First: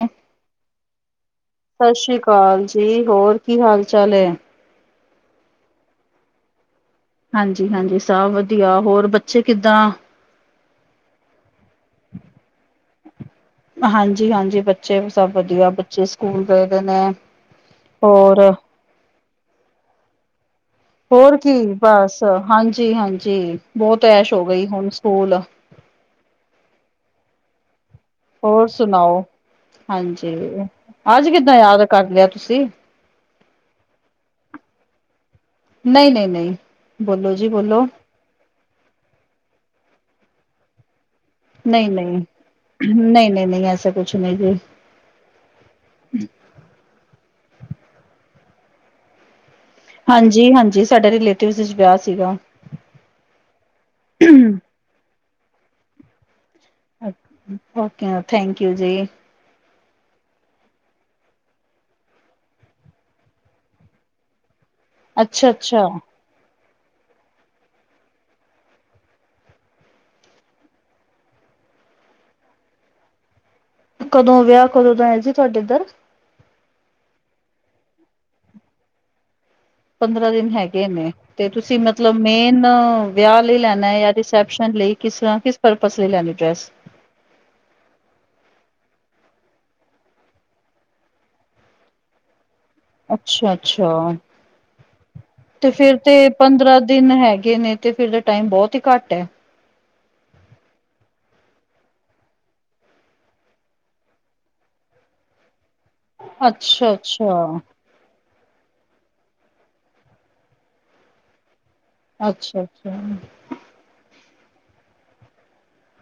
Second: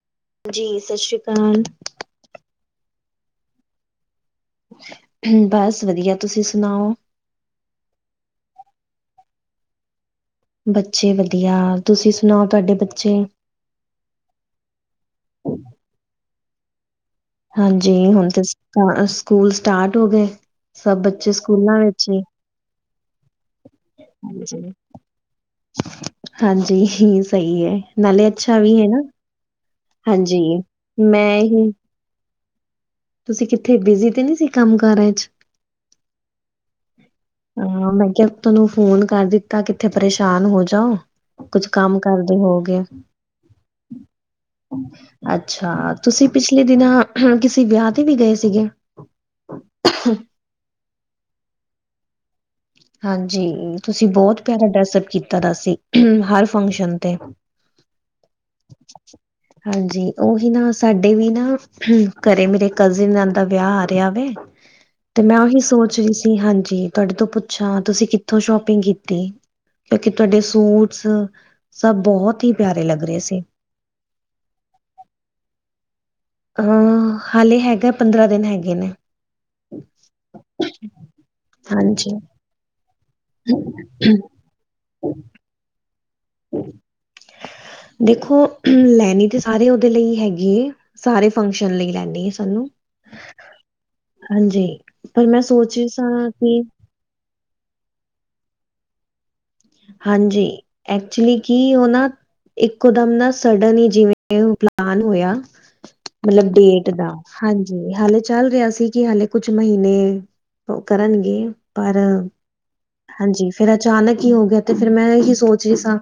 ਆ ਜੀ ਸਤਿ ਸ਼੍ਰੀ ਅਕਾਲ। ਸਤਿ ਸ਼੍ਰੀ ਅਕਾਲ ਜੀ ਹੋਰ ਕੀ ਹਾਲ ਚਾਲ ਐ? ਬਸ ਵਧੀਆ ਤੁਸੀਂ ਸੁਣਾਓ? ਹਾਂਜੀ ਹਾਂਜੀ, ਸਭ ਵਧੀਆ ਹੋਰ ਬੱਚੇ ਕਿੱਦਾਂ ਬੱਚੇ ਵਧੀਆ ਤੁਸੀਂ ਸੁਣਾਓ ਤੁਹਾਡੇ ਬੱਚੇ ਹਾਂਜੀ ਹਾਂਜੀ, ਬੱਚੇ ਸਭ ਵਧੀਆ ਬੱਚੇ ਸਕੂਲ ਗਏ ਦੇ ਨੇ। ਹਾਂਜੀ, ਹੁਣ ਹੋਰ ਤੇ ਸਕੂਲ ਸਟਾਰਟ ਹੋ ਗਏ। ਸਭ ਬੱਚੇ ਹੋਰ ਕੀ ਸਕੂਲਾਂ ਵਿੱਚ ਹੀ ਬਸ ਹਾਂਜੀ ਹਾਂਜੀ ਬਹੁਤ ਐਸ਼ ਹੋ ਗਈ ਹਾਂਜੀ। ਹੁਣ ਸਕੂਲ ਹਾਂਜੀ ਸਹੀ ਐ। ਹੋਰ ਸੁਣਾਓ ਹਾਂਜੀ ਅੱਜ ਮੈਂ ਕਿੱਦਾਂ ਹੀ ਯਾਦ ਕਰ ਲਿਆ ਤੁਸੀਂ ਤੁਸੀਂ ਕਿੱਥੇ ਬਿਜੀ ਤੇ ਨਹੀਂ ਸੀ ਕੰਮ ਕਾਰਾਂ ਚ ਨਹੀਂ ਨਹੀਂ, ਨਹੀਂ ਬੋਲੋ ਜੀ, ਹਾਂ ਮੈਂ ਕਿਹਾ ਤਨੂੰ ਫੋਨ ਕਰ ਦਿੱਤਾ ਕਿੱਥੇ ਪਰੇਸ਼ਾਨ ਹੋ ਜਾਓ। ਕੁੱਝ ਨਹੀਂ ਕੰਮ ਨਹੀਂ, ਕਰਦੇ ਹੋਗੇ ਨਹੀਂ ਨਹੀਂ, ਨਹੀਂ ਐਸਾ ਕੁਛ ਨਹੀਂ ਜੀ। ਅੱਛਾ ਤੁਸੀਂ ਪਿਛਲੇ ਦਿਨਾਂ ਕਿਸੇ ਵਿਆਹ ਤੇ ਵੀ ਗਏ ਸੀਗੇ। ਹਾਂ, ਹਾਂਜੀ ਹਾਂਜੀ ਸਾਡੇ ਰਿਲੇਟਿਵ ਵਿਆਹ ਸੀਗਾ। ਹਾਂਜੀ ਤੁਸੀਂ ਬਹੁਤ ਪਿਆਰਾ ਡਰੈਸਅਪ ਕੀਤਾ ਦਾ ਸੀ ਹਰ ਫੰਕਸ਼ਨ ਤੇ ਓਕੇ ਥੈਂਕ ਯੂ ਜੀ। ਹਾਂਜੀ ਉਹੀ ਨਾ ਸਾਡੇ ਵੀ ਨਾ ਘਰੇ ਮੇਰੇ ਕਜ਼ਿਨ ਨਾਲ ਦਾ ਵਿਆਹ ਆ ਰਿਹਾ ਵਾ। ਤੇ ਮੈਂ ਉਹੀ ਅੱਛਾ-ਅੱਛਾ ਸੋਚ ਰਹੀ ਸੀ ਹਾਂਜੀ ਤੁਹਾਡੇ ਤੋਂ ਪੁੱ ਅੱਛਾ ਤੁਸੀਂ ਕਿੱਥੋਂ ਸ਼ੋਪਿੰਗ ਕੀਤੀ। ਕਿਉਂਕਿ ਤੁਹਾਡੇ ਸੂਟਸ ਸਭ ਬਹੁਤ ਹੀ ਪਿਆਰੇ ਲੱਗ ਰਹੇ ਸੀ ਕਦੋਂ ਵਿਆਹ ਕਦੋਂ ਦਾ ਆਏ ਸੀ ਤੁਹਾਡੇ ਇੱਧਰ ਅ ਹਾਲੇ ਹੈਗਾ ਪੰਦਰਾਂ ਦਿਨ ਹੈਗੇ ਨੇ। ਪੰਦਰਾਂ ਦਿਨ ਹੈਗੇ ਨੇ ਤੇ ਤੁਸੀਂ ਹਾਂਜੀ, ਮਤਲਬ ਮੇਨ ਵਿਆਹ ਲਈ ਲੈਣਾ ਜਾਂ ਰਿਸੈਪ ਲਈ ਕਿਸ ਤਰ੍ਹਾਂ ਕਿਸ ਪਰਪਸ ਲਈ ਲੈਂਦੀ ਡਰੈਸ ਦੇਖੋ ਲੈਣੀ ਤੇ ਸਾਰੇ ਉਹਦੇ ਲਈ ਹੈਗੇ ਹੈ। ਸਾਰੇ ਫੰਕਸ਼ਨ ਲਈ ਲੈਂਦੇ ਆ ਸਾਨੂੰ ਅੱਛਾ ਅੱਛਾ ਹਾਂਜੀ, ਪਰ ਮੈਂ ਤੇ ਸੋਚ ਰਹੀ ਫੇਿਰ ਤੇ ਸਾਂ ਕਿ ਪੰਦਰਾਂ ਦਿਨ ਹੈਗੇ ਨੇ ਤੇ ਫਿਰ ਟਾਈਮ ਬਹੁਤ ਹੀ ਘੱਟ ਹੈ। ਹਾਂਜੀ ਐਕਚੁਲੀ ਕੀ ਹੋ ਨਾ ਇੱਕੋ ਦਮ ਨਾ ਸਡਨ ਹੀ ਜਿਵੇਂ ਪਲਾਨ ਹੋਇਆ। ਮਤਲਬ ਡੇਟ ਦਾ ਅੱਛਾ-ਅੱਛਾ, ਹਾਂਜੀ ਹਾਲੇ ਚੱਲ ਰਿਹਾ ਸੀ ਕਿ ਹਾਲੇ ਕੁਛ ਮਹੀਨੇ ਕਰਨਗੇ ਪਰ ਅੱਛਾ-ਅੱਛਾ ਹਾਂਜੀ ਫਿਰ ਅਚਾਨਕ ਕੀ ਹੋ ਗਿਆ ਤੇ ਫੇਿਰ ਮੈਂ ਇਹੀ ਸੋਚ ਰਹੀ ਸਾਂ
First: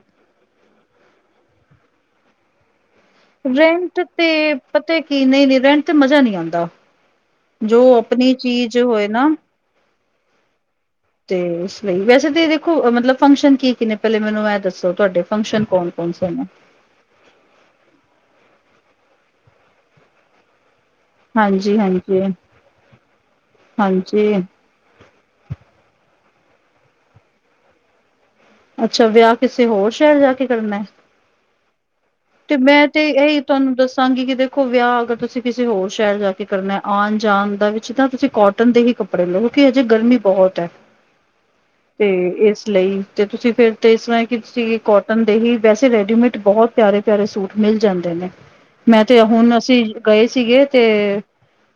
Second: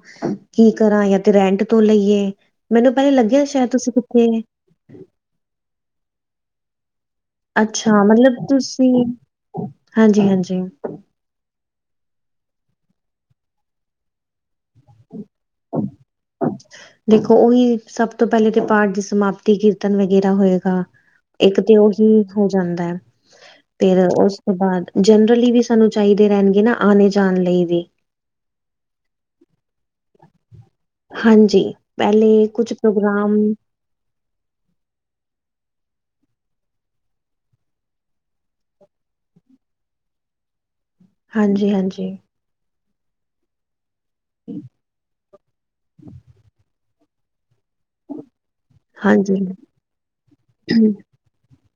ਕੀ ਕਰਾਂ ਜਾਂ ਤੇ ਰੈਂਟ ਤੋਂ ਲਈਏ ਮੈਨੂੰ ਪਹਿਲੇ ਲੱਗਿਆ ਸ਼ਾਇਦ ਤੁਸੀਂ ਰੈਂਟ ਕਿੱਥੇ ਤੇ ਪਤਾ ਕੀ ਨਹੀਂ-ਨਹੀਂ ਰੈਂਟ ਤੇ ਮਜਾ ਨਹੀਂ ਆਉਂਦਾ ਜੋ ਅੱਛਾ, ਆਪਣੀ ਮਤਲਬ ਚੀਜ਼ ਤੁਸੀਂ ਹੋਏ ਨਾ ਹਾਂਜੀ-ਹਾਂਜੀ ਤੇ ਇਸ ਲਈ ਵੈਸੇ ਤੇ ਦੇਖੋ ਮਤਲਬ ਫੰਕਸ਼ਨ ਕੀ ਕੀ ਨੇ ਪਹਿਲੇ ਮੈਨੂੰ ਮੈਂ ਦੱਸੋ ਤੋ ਤੁਹਾਡੇ ਫੰਕਸ਼ਨ ਕੌਣ-ਕੌਣ ਸੇ ਨੇ ਦੇਖੋ ਉਹੀ ਸਭ ਤੋਂ ਪਹਿਲੇ ਤੇ ਪਾਠ ਦੀ ਸਮਾਪਤੀ ਕੀਰਤਨ ਵਗੈਰਾ ਹੋਏਗਾ ਇੱਕ ਤੇ ਹਾਂਜੀ, ਉਹੀ ਹਾਂਜੀ, ਹੋ ਜਾਂਦਾ ਹੈ ਫਿਰ ਹਾਂਜੀ ਉਸ ਤੋਂ ਬਾਅਦ ਜਨਰਲੀ ਵੀ ਸਾਨੂੰ ਚਾਹੀਦੇ ਰਹਿਣਗੇ ਨਾ ਆਣੇ ਜਾਣ ਲਈ ਵੀ ਅੱਛਾ ਵਿਆਹ ਕਿਸੇ ਹੋਰ ਸ਼ਹਿਰ ਜਾ ਕੇ ਕਰਨਾ ਹਾਂਜੀ ਪਹਿਲੇ ਤੇ ਕੁਛ ਮੈਂ ਤੇ ਪ੍ਰੋਗਰਾਮ ਇਹੀ ਤੁਹਾਨੂੰ ਦੱਸਾਂਗੀ ਕਿਤੇ ਖੋ ਵਿਆਹ ਅਗਰ ਤੁਸੀਂ ਕਿਸੇ ਹੋਰ ਸ਼ਹਿਰ ਜਾ ਕੇ ਕਰਨਾ ਆਉਣ ਜਾਣ ਦਾ ਵਿੱਚ ਤਾਂ ਤੁਸੀਂ ਕੋਟ ਕਟਨ ਦੇ ਹੀ ਕੱਪੜੇ ਲਉ ਕਿ ਅਜੇ ਗਰਮੀ ਬਹੁਤ ਹੈ ਹਾਂਜੀ ਤੇ ਹਾਂਜੀ ਇਸ ਲਈ ਤੇ ਤੁਸੀਂ ਫੇਰ ਤੇ ਇਸ ਤਰ ਕੀ ਤੁਸੀਂ ਕੋਟ ਦੇ ਹੀ ਵੈਸੇ ਰੈਡੀਮੇਡ ਬਹੁਤ ਪਿਆਰੇ-ਪਿਆਰੇ ਸੂਟ ਮਿਲ ਜਾਂਦੇ ਨੇ ਮੈਂ ਤੇ ਹਾਂਜੀ ਹੁਣ ਅਸੀਂ ਗਏ ਸੀਗੇ ਤੇ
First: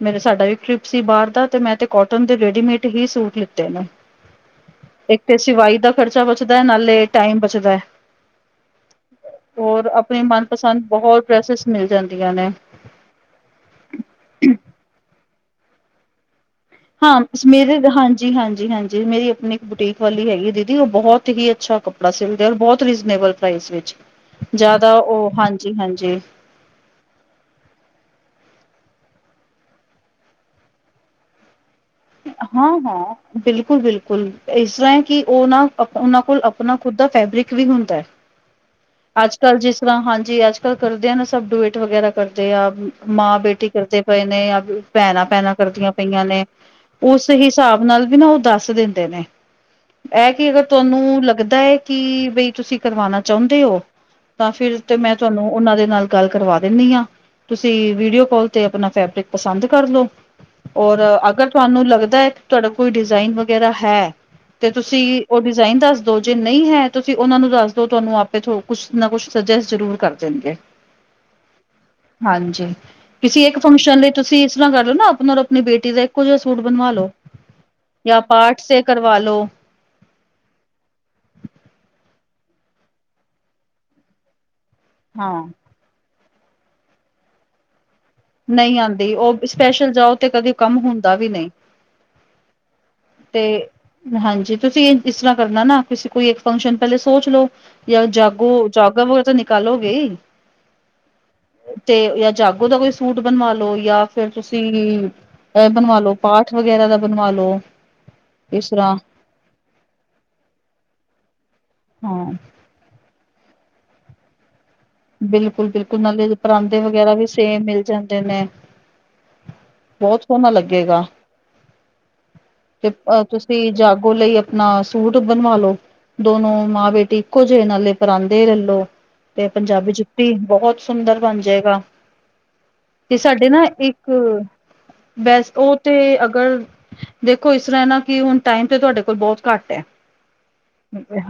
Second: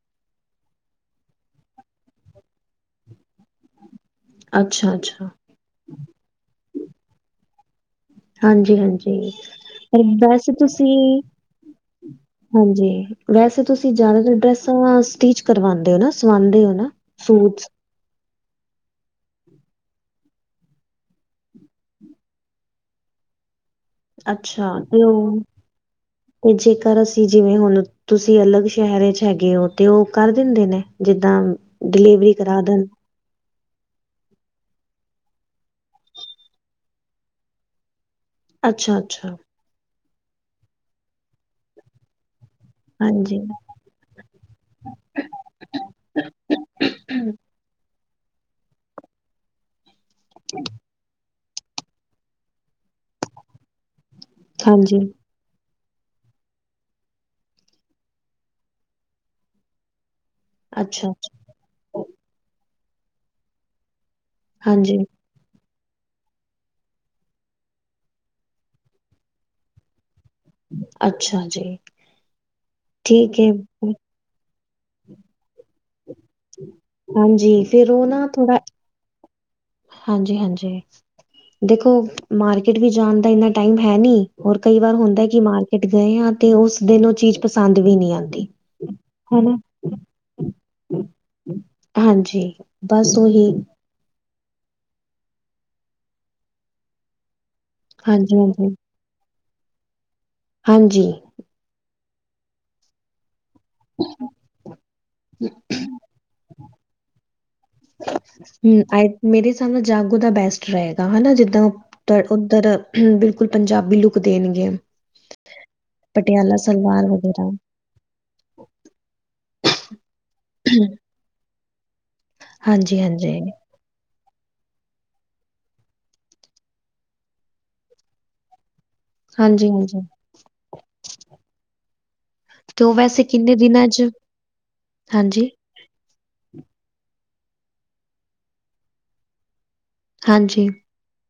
ਮੇਰੇ ਸਾਡਾ ਵੀ ਕ੍ਰਿਪ ਸੀ ਬਾਹਰ ਦਾ ਤੇ ਮੈਂ ਤੇ ਕੋਟਨ ਦੇ ਰੇਡੀਮੇਡ ਹੀ ਸੂਟ ਲਿਤੇ ਨੇ ਅੱਛਾ ਅੱਛਾ ਇੱਕਥੇ ਸਿਵਾਈ ਦਾ ਖ਼ਰਚਾ ਬਚਦਾ ਹੈ ਨਾਲੇ ਟਾਈਮ ਬਚਦਾ ਹੈ ਹਾਂਜੀ-ਹਾਂਜੀ ਔਰ ਆਪਣੇ ਬਸ ਮਨਪਸੰਦ ਤੁਸੀਂ ਬਹੁਤ ਡਰੈਸਿਸ ਮਿਲ ਜਾਂਦੀਆਂ ਨੇ। ਹਾਂਜੀ ਵੈਸੇ ਤੁਸੀਂ ਜ਼ਿਆਦਾਤਰ ਡਰੈਸਾਂ ਸਟਿਚ ਕਰਵਾਉਂਦੇ ਹੋ ਨਾ ਸਵਾਉਂਦੇ ਹੋ ਨਾ ਹਾਂਜੀ ਸੂਟਸ ਮੇਰੇ ਹਾਂਜੀ ਜੀ ਹਾਂਜੀ-ਹਾਂਜੀ ਮੇਰੀ ਆਪਣੀ ਇੱਕ ਬੁਟੀਕ ਵਾਲੀ ਹੈਗੀ ਦੀਦੀ ਉਹ ਬਹੁਤ ਹੀ ਅੱਛਾ ਕੱਪੜਾ ਸਿਲਦੇ ਔਰ ਬਹੁਤ ਰੀਜ਼ਨੇਬਲ ਢਾਇਸੋ ਵਿੱਚ ਅੱਛਾ ਜ਼ਿਆਦਾ ਤੇ ਉਹ ਹਾਂਜੀ-ਹਾਂਜੀ ਤੇ ਜੇਕਰ ਅਸੀਂ ਜਿਵੇਂ ਹੁਣ ਤੁਸੀਂ ਅਲੱਗ ਸ਼ਹਿਰ ਚ ਹੈਗੇ ਹੋ ਤੇ ਉਹ ਕਰ ਦਿੰਦੇ ਨੇ ਜਿੱਦਾਂ ਡਿਲੀਵਰੀ ਕਰਾ ਦੇਣ ਹਾਂ-ਹਾਂ ਬਿਲਕੁਲ ਬਿਲਕੁਲ ਇਸ ਤਰ੍ਹਾਂ ਹੈ ਕਿ ਉਹ ਨਾ ਉਹਨਾਂ ਕੋਲ ਆਪਣਾ ਖੁਦ ਦਾ ਫੈਬਰਿਕ ਵੀ ਹੁੰਦਾ ਹੈ ਅੱਛਾ ਅੱਛਾ ਅੱਜ ਕੱਲ ਜਿਸ ਤਰ੍ਹਾਂ ਹਾਂਜੀ ਅੱਜ ਕੱਲ੍ਹ ਕਰਦੇ ਆ ਨਾ ਸਭ ਡੁਬੇਟ ਵਗੈਰਾ ਕਰਦੇ ਆ ਮਾਂ ਹਾਂਜੀ ਬੇਟੀ ਕਰਦੇ ਪਏ ਨੇ ਭੈਣਾਂ-ਭੈਣਾਂ ਕਰਦੀਆਂ ਪਈਆਂ ਨੇ ਉਸ ਹਿਸਾਬ ਨਾਲ ਵੀ ਨਾ ਉਹ ਦੱਸ ਦਿੰਦੇ ਨੇ ਇਹ ਕਿ ਅਗਰ ਤੁਹਾਨੂੰ ਲੱਗਦਾ ਹੈ ਕਿ ਬਈ ਤੁਸੀਂ ਕਰਵਾਣਾ ਚਾਹੁੰਦੇ ਹੋ ਤਾਂ ਫਿਰ ਤੇ ਹਾਂਜੀ ਮੈਂ ਤੁਹਾਨੂੰ ਉਹਨਾਂ ਦੇ ਨਾਲ ਗੱਲ ਕਰਵਾ ਦਿੰਦੀ ਹਾਂ ਤੁਸੀਂ ਵੀਡੀਓ ਕਾਲ ਤੇ ਆਪਣਾ ਫੈਬਰਿਕ ਪਸੰਦ ਕਰ ਲਓ ਔਰ ਅੱਛਾ ਅੱਛਾ ਅਗਰ ਤੁਹਾਨੂੰ ਲੱਗਦਾ ਹੈ ਤੁਹਾਡਾ ਕੋਈ ਡਿਜ਼ਾਇਨ ਵਗੈਰਾ ਹੈ ਤੇ ਹਾਂਜੀ, ਤੁਸੀਂ ਉਹ ਡਿਜ਼ਾਇਨ ਦੱਸ ਦੋ ਜੇ ਨਹੀਂ ਹੈ ਤੁਸੀਂ ਉਹਨਾ ਨੂੰ ਦੱਸ ਦੋ ਤੁਹਾਨੂੰ ਆਪੇ ਥੋ ਕੁੱਛ ਨਾ ਕੁਛ ਸਜੈਸਟ ਜ਼ਰੂਰ ਕਰ ਦਿੰਦੇ ਅੱਛਾ ਜੀ, ਹਾਂਜੀ ਠੀਕ ਕਿਸੀ ਏ, ਇੱਕ ਫੰਕਸ਼ਨ ਲਈ ਤੁਸੀਂ ਇਸ ਤਰ੍ਹਾਂ ਕਰ ਲਓ ਨਾ ਆਪਣਾ ਔਰ ਆਪਣੀ ਬੇਟੀ ਦਾ ਇੱਕੋ ਜਿਹਾ ਸੂਟ ਬਣਵਾ ਲ ਲੋ ਹਾਂਜੀ ਫੇਰ ਉਹ ਜਾਂ ਨਾ ਥੋੜਾ ਪਾਰਟ ਕਰਵਾਲੋ ਹਾਂਜੀ-ਹਾਂਜੀ ਦੇਖੋ ਮਾਰਕੀਟ ਵੀ ਜਾਣ ਦਾ ਇੰਨਾ ਟਾਈਮ ਹੈ ਨੀ ਹੋਰ ਕਈ ਵਾਰ ਹੁੰਦਾ ਕਿ ਹਾਂ ਮਾਰਕੀਟ ਗਏ ਆ ਤੇ ਉਸ ਦਿਨ ਉਹ ਚੀਜ਼ ਪਸੰਦ ਵੀ ਨਹੀਂ ਆਉਂਦੀ ਨਹੀਂ ਆਉਂਦੀ ਉਹ ਸਪੈਸ਼ਲ ਜਾਓ ਤੇ ਕਦੇ ਕੰਮ ਹੁੰਦਾ ਵੀ ਨਹੀਂ ਹਾਂਜੀ ਬਸ ਤੇ ਓਹੀ ਹਾਂਜੀ ਤੁਸੀਂ ਇਹ ਇਸ ਤਰ੍ਹਾਂ ਕਰਨਾ ਨਾ ਤੁ ਕੋਈ ਇੱਕ ਫੰਕਸ਼ਨ ਪਹਿਲੇ ਸੋਚ ਲਓ ਜਾਂ ਜਾਗੋ, ਹਾਂਜੀ-ਹਾਂਜੀ, ਜਾਗੋ ਵਗ ਤਾਂ ਨਿਕਾਲੋਗੇ। ਹਾਂਜੀ, ਤੇ ਜਾਂ ਜਾਗੋ ਦਾ ਕੋਈ, ਸੂਟ ਬਣਵਾ ਲੋ ਜਾਂ ਫਿਰ ਤੁਸੀਂ ਇਹ ਬਣਵਾ ਲੋ ਪਾਠ ਵਗੈਰਾ ਦਾ ਬਣਵਾ ਲੋ। ਇਸ ਹੂੰ ਤਰ੍ਹਾਂ ਆਈ ਮੇਰੇ ਹਿਸਾਬ ਨਾਲ ਜਾਗੋ ਦਾ ਬੈਸਟ ਰਹੇਗਾ ਹਨਾ, ਜਿੱਦ ਦ ਹਾਂ ਉੱਧਰ ਬਿਲਕੁਲ ਪੰਜਾਬੀ ਲੁੱਕ ਦੇਣਗੇ। ਬਿਲਕੁਲ-ਬਿਲਕੁਲ, ਨਾਲੇ ਪਟਿਆਲਾ ਪਰਾਂਦੇ ਸਲਵਾਰ ਵਗੈਰਾ ਵੀ ਸੇਮ ਮਿਲ ਜਾਂਦੇ ਨੇ। ਬਹੁਤ ਸੋਹਣਾ ਲੱਗੇਗਾ। ਤੇ ਅਹ ਹਾਂਜੀ-ਹਾਂਜੀ, ਤੁਸੀਂ ਜਾਗੋ ਲਈ, ਨਾ ਸੂਟ ਬਣਵਾਲੋ ਦੋਨੋ ਮਾਂ ਬੇਟੀ ਇੱਕੋ ਜਿਹੇ ਨਾਲੇ ਪਰਾਂਦੇ ਰੈਲੋ, ਪੰਜਾਬੀ ਹਾਂਜੀ-ਹਾਂਜੀ ਜੁੱਤੀ ਬਹੁਤ ਸੁੰਦਰ ਬਣ ਜਾਏਗਾ। ਉਹ ਤੇ ਵੈਸੇ ਸਾਡੇ ਕਿੰਨੇ ਨਾ ਦਿਨਾਂ ਚ ਇੱਕ ਹਾਂਜੀ ਬੈਸ ਉਹ ਤੇ ਅਗਰ ਦੇਖੋ ਇਸ ਤਰ੍ਹਾਂ ਨਾ ਕਿ, ਹੁਣ ਟਾਈਮ ਤੇ ਤੁਹਾਡੇ ਕੋਲ ਬਹੁਤ ਘੱਟ ਹੈ। ਹਾਂਜੀ,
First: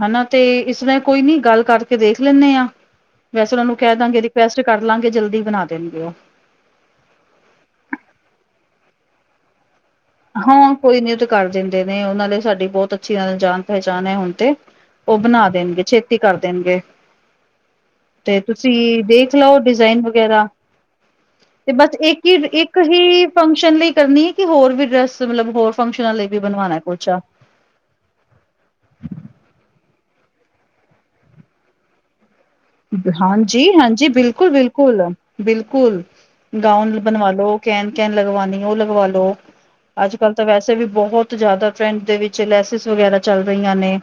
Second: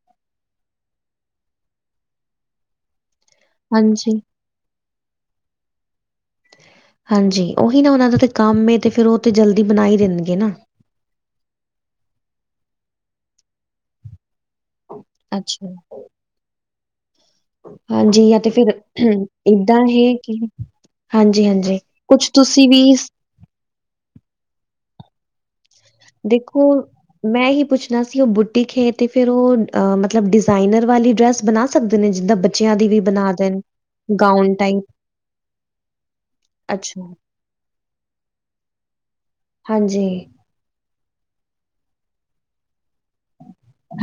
ਹਨਾ, ਤੇ ਇਸਰ੍ਹਾਂ ਕੋਈ ਨੀ ਗੱਲ ਕਰਕੇ ਦੇਖ ਲੈਂਦੇ ਹਾਂ। ਵੈਸੇ ਉਹਨਾ ਨੂੰ ਕਹਿ ਹਾਂਜੀ, ਦਾਂਗੇ, ਰਿਕੁਐਸਟ ਕਰ ਲਾਂਗੇ ਜਲਦੀ ਬਣਾ ਦੇਣਗੇ ਉਹ ਹਾਂਜੀ, ਉਹੀ ਨਾ ਉਹਨਾਂ ਦਾ ਤੇ ਕੰਮ ਤੇ ਫਿਰ ਉਹ ਤੇ ਜਲਦੀ ਬਣਾਈ ਦਿੰਦੇ। ਹਾਂ ਕੋਈ ਨੀ ਉਹ ਤੇ ਕਰ ਦਿੰਦੇ, ਨੇ ਉਹਨਾਂ ਲਈ ਸਾਡੀ ਬਹੁਤ ਅੱਛੀ ਜਾਣ ਪਹਿਚਾਣ ਹੈ, ਹੁਣ ਤੇ ਉਹ ਬਣਾ ਅੱਛਾ। ਦੇਣਗੇ, ਛੇਤੀ ਕਰ ਦੇਣਗੇ। ਹਾਂਜੀ ਤੇ ਜਾਂ ਫਿਰ ਤੁਸੀਂ ਦੇਖ ਲਓ, ਏਦਾਂ ਡਿਜ਼ਾਇਨ ਹੈ ਕਿ ਵਗੈਰਾ ਤੇ ਹਾਂਜੀ-ਹਾਂਜੀ ਬਸ ਇੱਕ ਕੁਛ ਹੀ ਤੁਸੀਂ ਇੱਕ ਵੀ ਹੀ ਫੰਕਸ਼ਨ ਲਈ ਕਰਨੀ ਹੈ, ਕਿ ਹੋਰ ਵੀ ਡਰੈਸ ਮਤਲਬ ਹੋਰ ਫੰਕਸ਼ਨਾਂ ਲਈ ਵੀ ਦੇਖੋ ਬਣਵਾਣਾ ਕੁਛਾ ਮੈਂ ਹੀ ਪੁੱਛ ਜ ਅਸੀਂ ਉਹ ਬੂਟੀੇ ਖੇ ਤੇ ਫਿਰ, ਉਹ ਮਤਲਬ ਡਿਜ਼ਾਇਨਰ ਵਾਲੀ ਡਰੈਸ ਬਣਾ ਸਕਦੇ ਨੇ ਜਿੱਦਾਂ। ਬੱਚਿਆਂ ਦੀ ਵੀ ਬਣਾ ਦੇਣ। ਹਾਂਜੀ-ਹਾਂਜੀ, ਗਾਊਨ ਟਾਈਪ ਬਿਲਕੁਲ-ਬਿਲਕੁਲ-ਬਿਲਕੁਲ। ਗਾਊਨ ਅੱਛਾ ਬਣਵਾ ਲੋ ਕਹਿਣ ਕਹਿਣ ਲਗਵਉਣੀ, ਉਹ ਲਗਵਾ ਲੋ। ਹਾਂਜੀ, ਅੱਜ ਕੱਲ੍ਹ ਤਾਂ ਵੈਸੇ ਵੀ ਬਹੁਤ ਜ਼ਿਆਦਾ ਟਰੈਂਡ ਦੇ ਵਿੱਚ ਲੈਸਿਸ ਵਗੈਰਾ। ਚੱਲ ਰਹੀਆਂ ਨੇ,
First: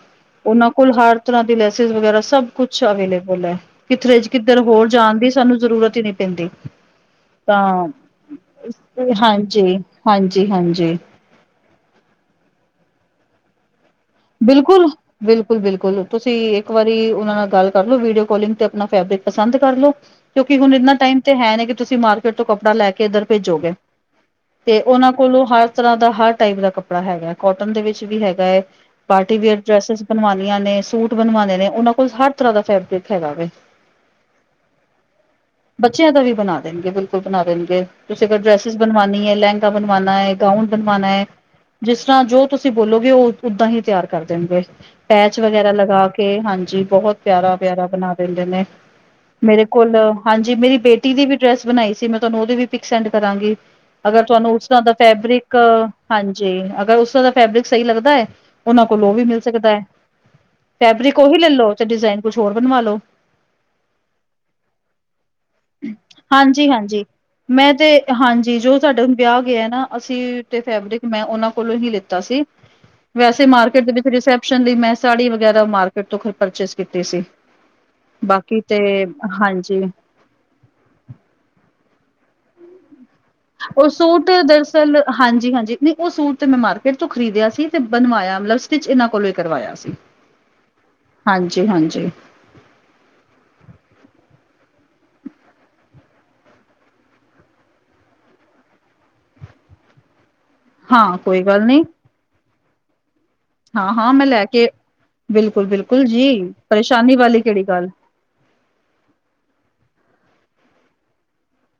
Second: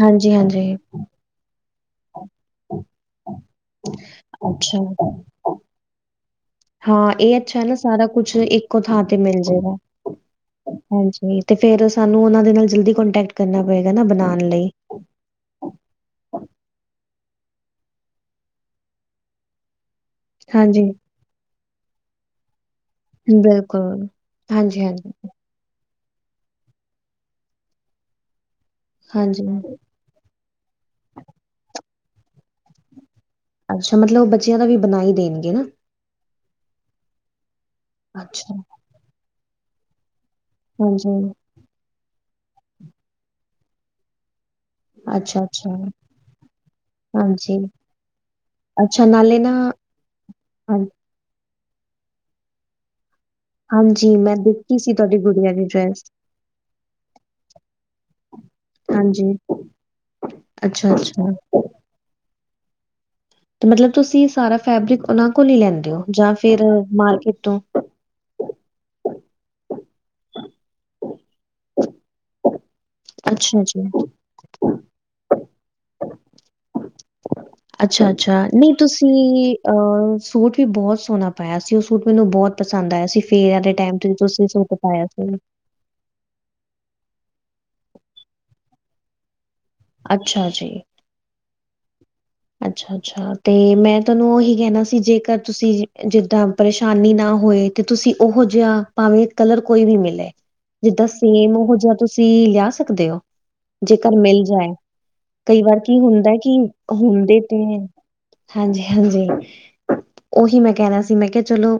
ਉਹਨਾਂ ਹਾਂਜੀ-ਹਾਂਜੀ। ਕੋਲ ਹਰ ਤਰ੍ਹਾਂ ਦੀ ਲੈਸ ਵਗੈਰਾ ਸਭ ਕੁਛ ਅਵੇਲੇਬਲ ਹੈ। ਕਿਥਰੇ ਕਿੱਧਰ, ਅੱਛਾ ਹੋਰ ਜਾਣ ਦੀ, ਸਾਨੂੰ ਜ਼ਰੂਰਤ ਹੀ ਨਹੀਂ ਪੈਂਦੀ। ਹਾਂ, ਇਹ ਅੱਛਾ ਹੈ, ਨਾ ਤਾਂ ਸਾਰਾ ਕੁਛ ਇੱਕੋ ਥਾਂ, ਤੇ ਮਿਲ ਜੇਗਾ, ਹਾਂਜੀ ਹਾਂਜੀ ਹਾਂਜੀ। ਨੀ ਤੇ ਫੇਰ, ਸਾਨੂੰ ਉਹਨਾ ਦੇ ਨਾਲ, ਜਲਦੀ ਕੋਂਟੈਕਟ ਕਰਨਾ ਪਏਗਾ, ਨਾ ਬਣਾ। ਬਿਲਕੁਲ। ਬਿਲਕੁਲ- ਬਿਲਕੁਲ। ਤੁਸੀਂ ਇੱਕ ਵਾਰੀ, ਉਹਨਾਂ ਨਾਲ ਗੱਲ ਕਰ ਲੋ, ਵੀਡੀਓ ਕਾਲਿੰਗ ਤੇ, ਆਪਣਾ ਫੈਬਰਿਕ ਪਸੰਦ ਕਰ ਲੋ। ਕਿਉਂਕਿ ਹੁਣ, ਹਾਂਜੀ, ਇਨਾ ਟਾਈਮ ਤੇ ਹੈ, ਨੀ ਕਿ ਤੁਸੀਂ ਮਾਰਕੀਟ ਤੋਂ ਕੱਪੜ ਲੈ ਕੇ ਕਿੱਧਰ ਭੇਜੋਗੇ, ਬਿਲਕੁਲ। ਤੇ ਹਾਂਜੀ-ਹਾਂਜੀ, ਉਹਨਾਂ ਕੋਲੋਂ ਹਰ ਤਰਾਂ ਦਾ ਹਰ, ਟਾਈਪ ਦਾ ਕੱਪੜਾ ਹੈਗਾ, ਕੋਟਨ ਦੇ ਵਿੱਚ ਵੀ ਹੈਗਾ ਹੈ, ਪਾਰਟੀ ਹਾਂਜੀ, ਵੇਅਰ ਹਾਂਜੀ ਡਰੈਸਿਸ ਬਣਵਾਾਨੀਆਂ ਨੇ, ਸੂਟ ਬਣਵਾਣੇ ਨੇ, ਉਹਨਾਂ ਕੋਲ ਹਰ ਤਰਾਂ ਦਾ ਫੈਬਰਿਕ ਹੈਗਾ ਵੇ। ਅੱਛਾ, ਮਤਲਬ ਉਹ ਬੱਚਿਆਂ, ਦਾ ਵੀ ਬਣਾਈ ਦੇਣਗੇ ਨਾ। ਬੱਚਿਆਂ ਦਾ ਵੀ ਬਣਾ ਦੇਣਗੇ, ਬਿਲਕੁਲ ਬਣਾ ਦੇਣਗੇ, ਤੁਸੀਂ ਅਗਰ ਅੱਛਾ, ਡਰੈਸਿਸ ਬਣਵਾਨੀ ਐ, ਲਹਿੰਗਾ ਬਣਵਾਣਾ ਹੈ। ਗਾਊਂਡ ਬਣਵਾਣਾ ਹੈ, ਹਾਂਜੀ, ਜਿਸ ਤਰਾਂ ਜੋ ਤੁਸੀਂ ਬੋਲੋਗੇ ਉਹ ਉਦਾਂ ਹੀ, ਤਿਆਰ ਕਰ ਦੇਣਗੇ। ਪੈਚ ਵਗੈਰਾ ਅੱਛਾ-ਅੱਛਾ, ਲਗਾ, ਕੇ ਹਾਂਜੀ, ਬਹੁਤ ਪਿਆਰਾ- ਹਾਂਜੀ, ਪਿਆਰਾ ਬਣਾ ਦਿੰਦੇ ਨੇ। ਅੱਛਾ ਨਾਲੇ ਨਾ ਮੇਰੇ ਕੋਲ ਹਾਂਜੀ, ਮੇਰੀ ਹਾਂ- ਬੇਟੀ ਦੀ ਵੀ, ਡਰੈਸ ਬਣਾਈ ਸੀ। ਮੈਂ ਤੁਹਾਨੂੰ ਉਹਦੀ ਵੀ, ਪਿਕ ਸੈਂਡ ਕਰਾਂਗੀ। ਹਾਂਜੀ, ਅਗਰ ਮੈਂ ਤੁਹਾਨੂੰ ਉਸ ਦੇਖੀ ਤਰਾਂ, ਦਾ ਸੀ ਤੁਹਾਡੀ ਗੁੜੀਆ ਫੈਬਰਿਕ ਦੀ ਡਰੈਸ, ਹਾਂਜੀ, ਅਗਰ ਉਸ ਤਰਾਂ ਦਾ, ਫੈਬਰਿਕ ਸਹੀ ਲੱਗਦਾ ਹੈ। ਉਹਨਾਂ ਕੋਲ, ਉਹ ਵੀ ਹਾਂਜੀ, ਮਿਲ ਸਕਦਾ ਹੈ। ਫੈਬਰਿਕ ਅੱਛਾ-ਅੱਛਾ। ਉਹੀ ਲੈ ਲਓੇ, ਡਿਜ਼ਾਇਨ ਕੁਛ ਹੋਰ ਬਣਵਾ ਲਉ। ਮਤਲਬ ਤੁਸੀਂ ਸਾਰਾ, ਫੈਬਰਿਕ ਉਹਨਾਂ ਕੋਲ ਹੀ ਲੈਂਦੇ, ਹੋ ਜਾਂ ਫੇਰ ਹਾਂਜੀ-ਹਾਂਜੀ। ਮਾਰਕੀਟ ਤੋਂ- ਮੈਂ ਤੇ ਹਾਂਜੀ, ਜੋ ਸਾਡਾ ਹੁਣ, ਵਿਆਹ ਗਿਆ ਏ ਨਾ। ਅਸੀਂ ਤੇ ਫੈਬਰਿਕ, ਮੈਂ ਉਹਨਾਂ ਕੋਲੋਂ ਹੀ ਲਿੱਤਾ ਸੀ। ਵੈਸੇ ਅੱਛਾ ਮਾਰਕੀਟ ਜੀ। ਦੇ ਵਿੱਚ ਰਿਸੈਪਸ਼ਨ ਲਈ, ਮੈਂ ਸਾੜੀ ਵਗੈਰਾ, ਮਾਰਕੀਟ ਤੋਂ ਪਰਚੇਜ ਕੀਤੀ ਸੀ। ਅੱਛਾ-ਅੱਛਾ, ਬਾਕੀ ਨਹੀਂ ਤੇ ਤੁਸੀਂ ਹਾਂਜੀ ਅਹ ਸੂਟ ਵੀ, ਬਹੁਤ ਸੋਹਣਾ ਪਾਇਆ ਸੀ। ਉਹ ਸੂਟ ਮੈਨੂੰ ਬਹੁਤ, ਪਸੰਦ ਆਇਆ ਸੀ। ਫੇਅਰ ਦੇ ਉਹ ਟਾਈਮ ਤੇ ਸੂਟ, ਤੁਸੀਂ ਸੂਟ ਦਰਅਲ ਪਾਇਆ ਸੀ। ਹਾਂਜੀ-ਹਾਂਜੀ। ਨਹੀਂ ਉਹ ਸੂਟ, ਤੇ ਮੈਂ ਮਾਰਕੀਟ ਤੋਂ ਖਰੀਦਿਆ ਸੀ। ਤੇ ਬਣਵਾਇਆ, ਮਤਲਬ ਸਟਿਚ ਇਹਨਾਂ ਕੋਲੋਂ ਹੀ, ਕਰਵਾਇਆ ਸੀ। ਅੱਛਾ ਜੀ। ਹਾਂਜੀ-ਹਾਂਜੀ। ਅੱਛਾ-ਅੱਛਾ, ਤੇ ਮੈਂ ਤੁਹਾਨੂੰ ਉਹੀ, ਕਹਿਣਾ ਸੀ, ਜੇਕਰ ਤੁਸੀਂ ਜਿੱਦਾਂ ਪਰੇਸ਼ਾਨੀ ਨਾ ਹੋਏ, ਤੇ ਤੁਸੀਂ ਉਹੋ ਜਿਹਾ, ਭਾਵੇਂ ਕਲਰ ਕੋਈ ਵੀ ਮਿਲੇ। ਜਿੱਦਾਂ ਹਾਂ ਕੋਈ ਸੇਮ, ਗੱਲ ਉਹ ਨਹੀਂ ਜਿਹਾ ਤੁਸੀਂ, ਲਿਆ ਸਕਦੇ ਹੋ। ਹਾਂ-ਹਾਂ ਜੇਕਰ ਮੈਂ ਮਿਲ ਲੈ ਕੇ ਜਾਏ। ਕਈ ਵਾਰ ਕੀ ਬਿਲਕੁਲ-ਬਿਲਕੁਲ ਜੀ ਹੁੰਦਾ ਕਿ, ਪਰੇਸ਼ਾਨੀ ਹੁੰਦੇ ਵਾਲੀ ਕਿਹੜੀ ਤੇ ਗੱਲ ਹਾਂਜੀ- ਹਾਂਜੀ, ਉਹੀ ਮੈਂ ਕਹਿਣਾ ਸੀ। ਮੈਂ ਕਿਹਾ ਚਲੋ।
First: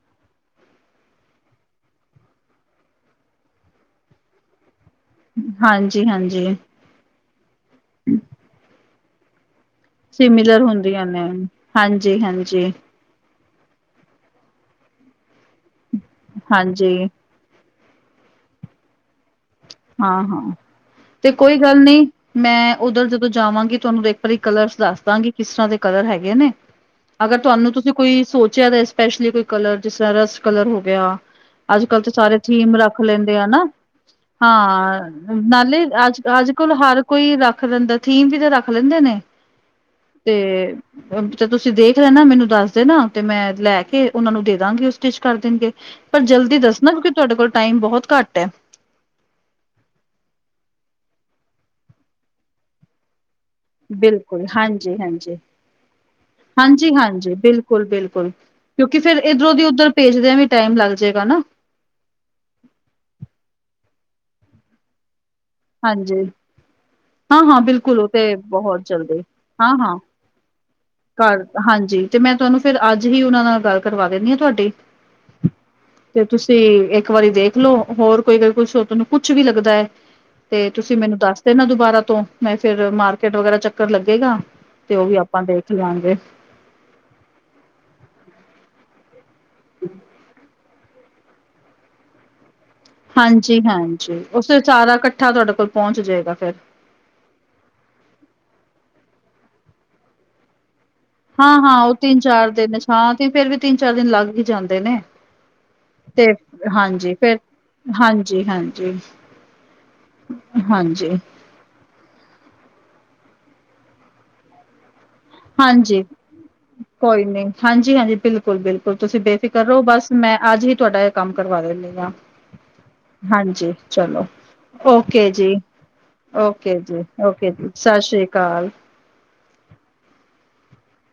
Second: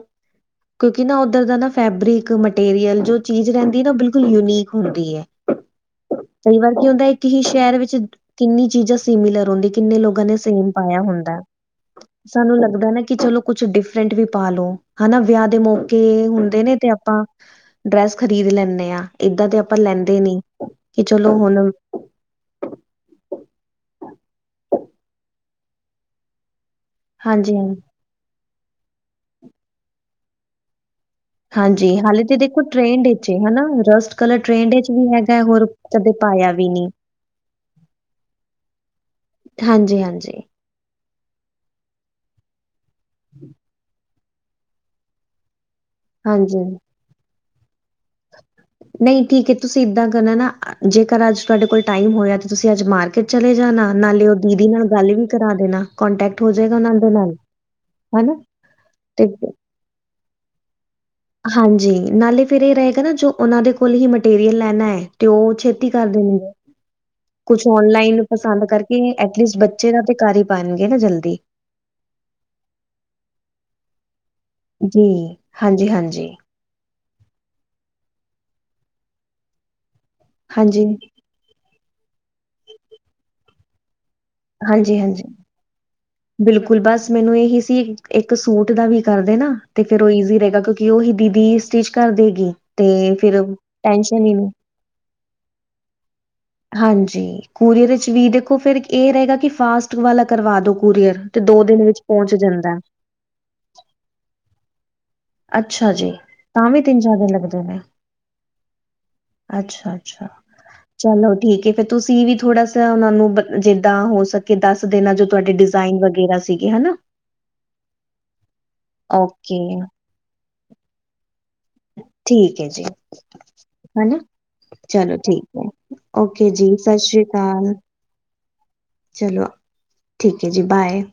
ਕਿਉਂਕਿ ਨਾ, ਉੱਧਰ ਦਾ ਨਾ ਫੈਬਰਿਕ, ਮਟੀਰੀਅਲ ਜੋ ਚੀਜ਼, ਰਹਿੰਦੀ ਹੈ ਨਾ ਉਹ, ਬਿਲਕੁਲ ਯੂਨੀਕ ਹੁੰਦੀ ਹੈ। ਹਾਂਜੀ- ਹਾਂਜੀ। ਕਈ ਵਾਰ ਕੀ ਹੁੰਦਾ, ਇੱਕ ਹੀ ਸ਼ਹਿਰ ਵਿੱਚ, ਕਿੰਨੀ ਚੀਜ਼ਾਂ ਸਿਮੀਲਰ ਹੁੰਦੀ। ਕਿੰਨੇ ਲੋਕਾਂ ਨੇ, ਸਿਮੀਲਰ ਸੇਮ ਪਾਇਆ ਹੁੰਦੀਆਂ ਨੇ ਹੁੰਦਾ। ਸਾਨੂੰ ਹਾਂਜੀ-ਹਾਂਜੀ, ਲੱਗਦਾ ਨਾ ਕਿ ਚਲੋ। ਕੁਛ ਡਿਫਰੈਂਟ ਵੀ ਪਾ ਲੋ। ਹਨਾ, ਵਿਆਹ ਦੇ ਮੌਕੇ ਹੁੰਦੇ ਨੇ ਤੇ, ਹਾਂਜੀ ਆਪਾਂ ਡਰੈਸ ਖ਼ਰੀਦ ਲੈਂਦੇ ਆਂ। ਏਦਾਂ ਤੇ, ਆਪਾਂ ਲੈਂਦੇ ਨੀ ਹਾਂ-ਹਾਂ। ਕਿ, ਤੇ ਚਲੋ ਕੋਈ ਹੁਣ ਗੱਲ ਨਹੀਂ ਮੈਂ ਉਧਰ ਜਦੋਂ ਜਾਵਾਂਗੀ। ਤੁਹਾਨੂੰ ਵੇਥ ਵਾਰੀ ਕਲਰਸ ਦੱਸ ਦਾਂਗੀ। ਕਿਸ ਤਰਾਂ ਦੇ ਕਲਰ ਹੈਗੇ ਨੇ। ਅਗਰ ਹਾਂਜੀ ਤੁਹਾਨੂੰ, ਤੁਸੀਂ ਕੋਈ ਸੋਚਿਆ ਤਾਂ ਸਪੈਸ਼ਲੀ, ਕੋਈ ਕਲਰ ਜਿਸ ਤਰਾਂ, ਰਸਟ ਕਲਰ ਹੋ ਗਿਆ। ਅੱਜ ਹਾਂਜੀ ਕੱਲ ਤਾਂ ਹਾਲੇ ਸਾਰੇ, ਤੇ ਦੇਖੋ ਥੀਮ ਰੱਖ ਟ੍ਰੈਂਡ ਵਿੱਚ ਲੈਂਦੇ ਏ ਆ ਨਾ। ਹਨਾ ਰਸਟ ਕਲਰ ਟ੍ਰੈਂਡ ਵਿੱਚ ਹਾਂ, ਵੀ ਹੈਗਾ ਹੋਰ ਨਾਲੇ ਕਦੇ ਅੱਜ, ਅੱਜ ਪਾਇਆ ਵੀ ਕੋਲ ਨੀ ਹਰ ਕੋਈ ਰੱਖ ਲੈਂਦਾ। ਥੀਮ ਵੀ ਤਾਂ ਰੱਖ ਲੈਂਦੇ ਨੇ। ਹਾਂਜੀ ਤੇ -ਹਾਂਜੀ। ਤੇ ਤੁਸੀਂ ਦੇਖ ਰਹੇ ਨਾ। ਮੈਨੂੰ ਦੱਸ ਦੇਨਾ, ਤੇ ਮੈਂ ਲੈ ਕੇ, ਉਹਨਾਂ ਨੂੰ ਦੇ ਦਾਂਗੀ। ਉਹ ਸਟਿਚ ਕਰ ਦੇਣਗੇ। ਪਰ ਜਲਦੀ ਹਾਂਜੀ ਦੱਸਣਾ। ਕਿਉਂਕਿ ਤੁਹਾਡੇ ਕੋਲ, ਟਾਈਮ ਬਹੁਤ ਘੱਟ ਐ। ਨਹੀਂ ਠੀਕ ਹੈ। ਤੁਸੀਂ ਇੱਦਾਂ ਕਰਨਾ ਨਾ, ਜੇਕਰ ਅੱਜ ਤੁਹਾਡੇ ਕੋਲ ਟਾਈਮ ਹੋਇਆ। ਤੇ ਤੁਸੀਂ ਅੱਜ ਮਾਰ ਕੇ ਚਲੇ ਜਾਣਾ। ਨਾਲੇ ਉਹ ਬਿਲਕੁਲ ਦੀਦੀ ਨਾਲ ਹਾਂਜੀ ਗੱਲ ਵੀ, ਹਾਂਜੀ ਕਰਾ ਦੇਣਾ। ਕੋਂਟੈਕਟ ਹੋ ਜਾਏਗਾ ਉਨਾ ਦੇ ਨਾਲ। ਬਿਲਕੁਲ -ਬਿਲਕੁਲ, ਹਨਾ ਕਿਉਂਕਿ ਫੇਰ ਤੇ ਇੱਧਰੋਂ ਦੀ, ਉੱਧਰ ਭੇਜਦਿਆਂ ਵੀ, ਟਾਈਮ ਲੱਗ ਜਾਏਗਾ ਨਾ। ਹਾਂਜੀ। ਨਾਲੇ ਫੇਰ ਇਹ ਰਹੇਗਾ ਨਾ, ਜੋ ਉਹਨਾਂ ਦੇ ਕੋਲ ਹੀ, ਮਟੀਰੀਅਲ ਲੈਣਾ ਹੈ। ਤੇ ਉਹ ਛੇਤੀ ਕਰ ਹਾਂਜੀ। ਦੇਣਗੇ। ਹਾਂ-ਹਾਂ, ਕੁਛ ਬਿਲਕੁਲ ਉਹ ਔਨਲਾਈਨ ਤੇ ਪਸੰਦ ਬਹੁਤ ਕਰਕੇ। ਜਲਦੀ, ਐਟਲੀਸਟ ਬੱਚੇ ਹਾਂ-ਹਾਂ। ਦਾ ਤਾਂ, ਕਰ ਹੀ ਪਾਣਗੇ ਨਾ ਜਲਦੀ। ਘਰ ਹਾਂਜੀ ਤੇ ਮੈਂ ਤੁਹਾਨੂੰ ਫੇਰ ਅੱਜ ਹੀ ਉਹਨਾਂ ਨਾਲ ਗੱਲ ਕਰਵਾ ਦਿੰਦੀ ਹਾਂ ਤੁਹਾਡੀ ਜੀ ਹਾਂਜੀ- ਹਾਂਜੀ ਤੇ ਤੁਸੀਂ ਇੱਕ ਵਾਰੀ ਦੇਖ ਲਓ ਹੋਰ ਕੋਈ ਕੁਛ ਤੁਹਾਨੂੰ ਕੁਛ ਵੀ ਲੱਗਦਾ ਹੈ ਤੇ ਹਾਂਜੀ ਤੁਸੀਂ ਮੈਨੂੰ ਦੱਸ ਤੇ ਨਾ ਦੁਬਾਰਾ ਤੋਂ ਮੈਂ ਫੇਰ ਮਾਰਕੀਟ ਵਗੈਰਾ ਚੱਕਰ ਲੱਗੇਗਾ। ਤੇ ਹਾਂਜੀ ਉਹ ਵੀ -ਹਾਂਜੀ ਆਪਾਂ ਦੇਖ ਲਾਂਗੇ, ਬਿਲਕੁਲ ਬਸ ਮੈਨੂੰ ਇਹੀ ਸੀ ਇੱਕ ਸੂਟ ਦਾ ਵੀ ਕਰਦੇ ਨਾ ਤੇ ਫੇਰ ਉਹ ਈਜ਼ੀ ਰਹੇਗਾ ਕਿਉਂਕਿ ਉਹਹੀ ਦੀਦੀ ਸਟਿਚ ਕਰ ਦੇਗੀ। ਤੇ ਫਿਰ ਹਾਂਜੀ -ਹਾਂਜੀ ਟੈਨਸ਼ਨ ਹੀ ਉਹ ਨਹੀਂ ਸਾਰਾ ਇਕੱਠਾ ਤੁਹਾਡੇ ਕੋਲ ਪਹੁੰਚ ਜਾਏਗਾ ਫਿਰ ਹਾਂਜੀ ਕੋਰੀਅਰ ਵਿੱਚ ਵੀ ਦੇਖੋ ਫਿਰ ਇਹ ਰਹੇਗਾ ਕਿ ਫਾਸਟ ਵਾਲਾ ਕਰਵਾ ਦੋ ਕੋਰੀਅਰ ਹਾਂ-ਹਾਂ ਉਹ ਤਿੰਨ ਚਾਰ ਦਿਨ ਛਾਂ ਤੇ ਫੇਰ ਵੀ ਤਿੰਨ ਚਾਰ ਦਿਨ ਲੱਗ ਹੀ ਜਾਂਦੇ ਨੇ। ਅੱਛਾ ਜੀ ਤੇ ਤਾਂ ਵੀ ਤਿੰਨ ਹਾਂਜੀ ਚਾਰ ਦਿਨ ਫਿਰ ਹਾਂਜੀ-ਹਾਂਜੀ ਅੱਛਾ-ਅੱਛਾ ਹਾਂਜੀ। ਚਲੋ ਠੀਕ ਹੈ। ਫਿਰ ਤੁਸੀਂ ਵੀ ਥੋੜਾ ਸਾ ਉਹ ਨੂੰ ਜਿੱਦਾਂ ਹੋ ਸਕੇ ਦੱਸ ਦੇਨਾ ਜਦੋ ਹਾਂਜੀ ਕੋਈ ਨਹੀਂ ਹਾਂਜੀ-ਹਾਂਜੀ ਬਿਲਕੁਲ- ਬਿਲਕੁਲ ਤੁਸੀਂ ਓਕੇ ਬੇਫਿਕਰ ਰਹੋ ਬਸ ਮੈਂ ਅੱਜ ਹੀ ਤੁਹਾਡਾ ਇਹ ਕੰਮ ਕਰਵਾ ਦਿੰਦੀ ਹਾਂ ਠੀਕ ਹੈ ਜੀ ਹਾਂਜੀ ਹਨਾ ਚਲੋ। ਚਲੋ ਓਕੇ ਠੀਕ ਹੈ ਓਕੇ ਜੀ ਜੀ-ਓਕੇ ਸਤਿ ਸ਼੍ਰੀ ਜੀ-ਓਕੇ ਜੀ ਅਕਾਲ ਸਤਿ ਸ੍ਰੀ ਅਕਾਲ ਜੀ। ਚਲੋ ਠੀਕ ਹੈ ਜੀ ਬਾਏ।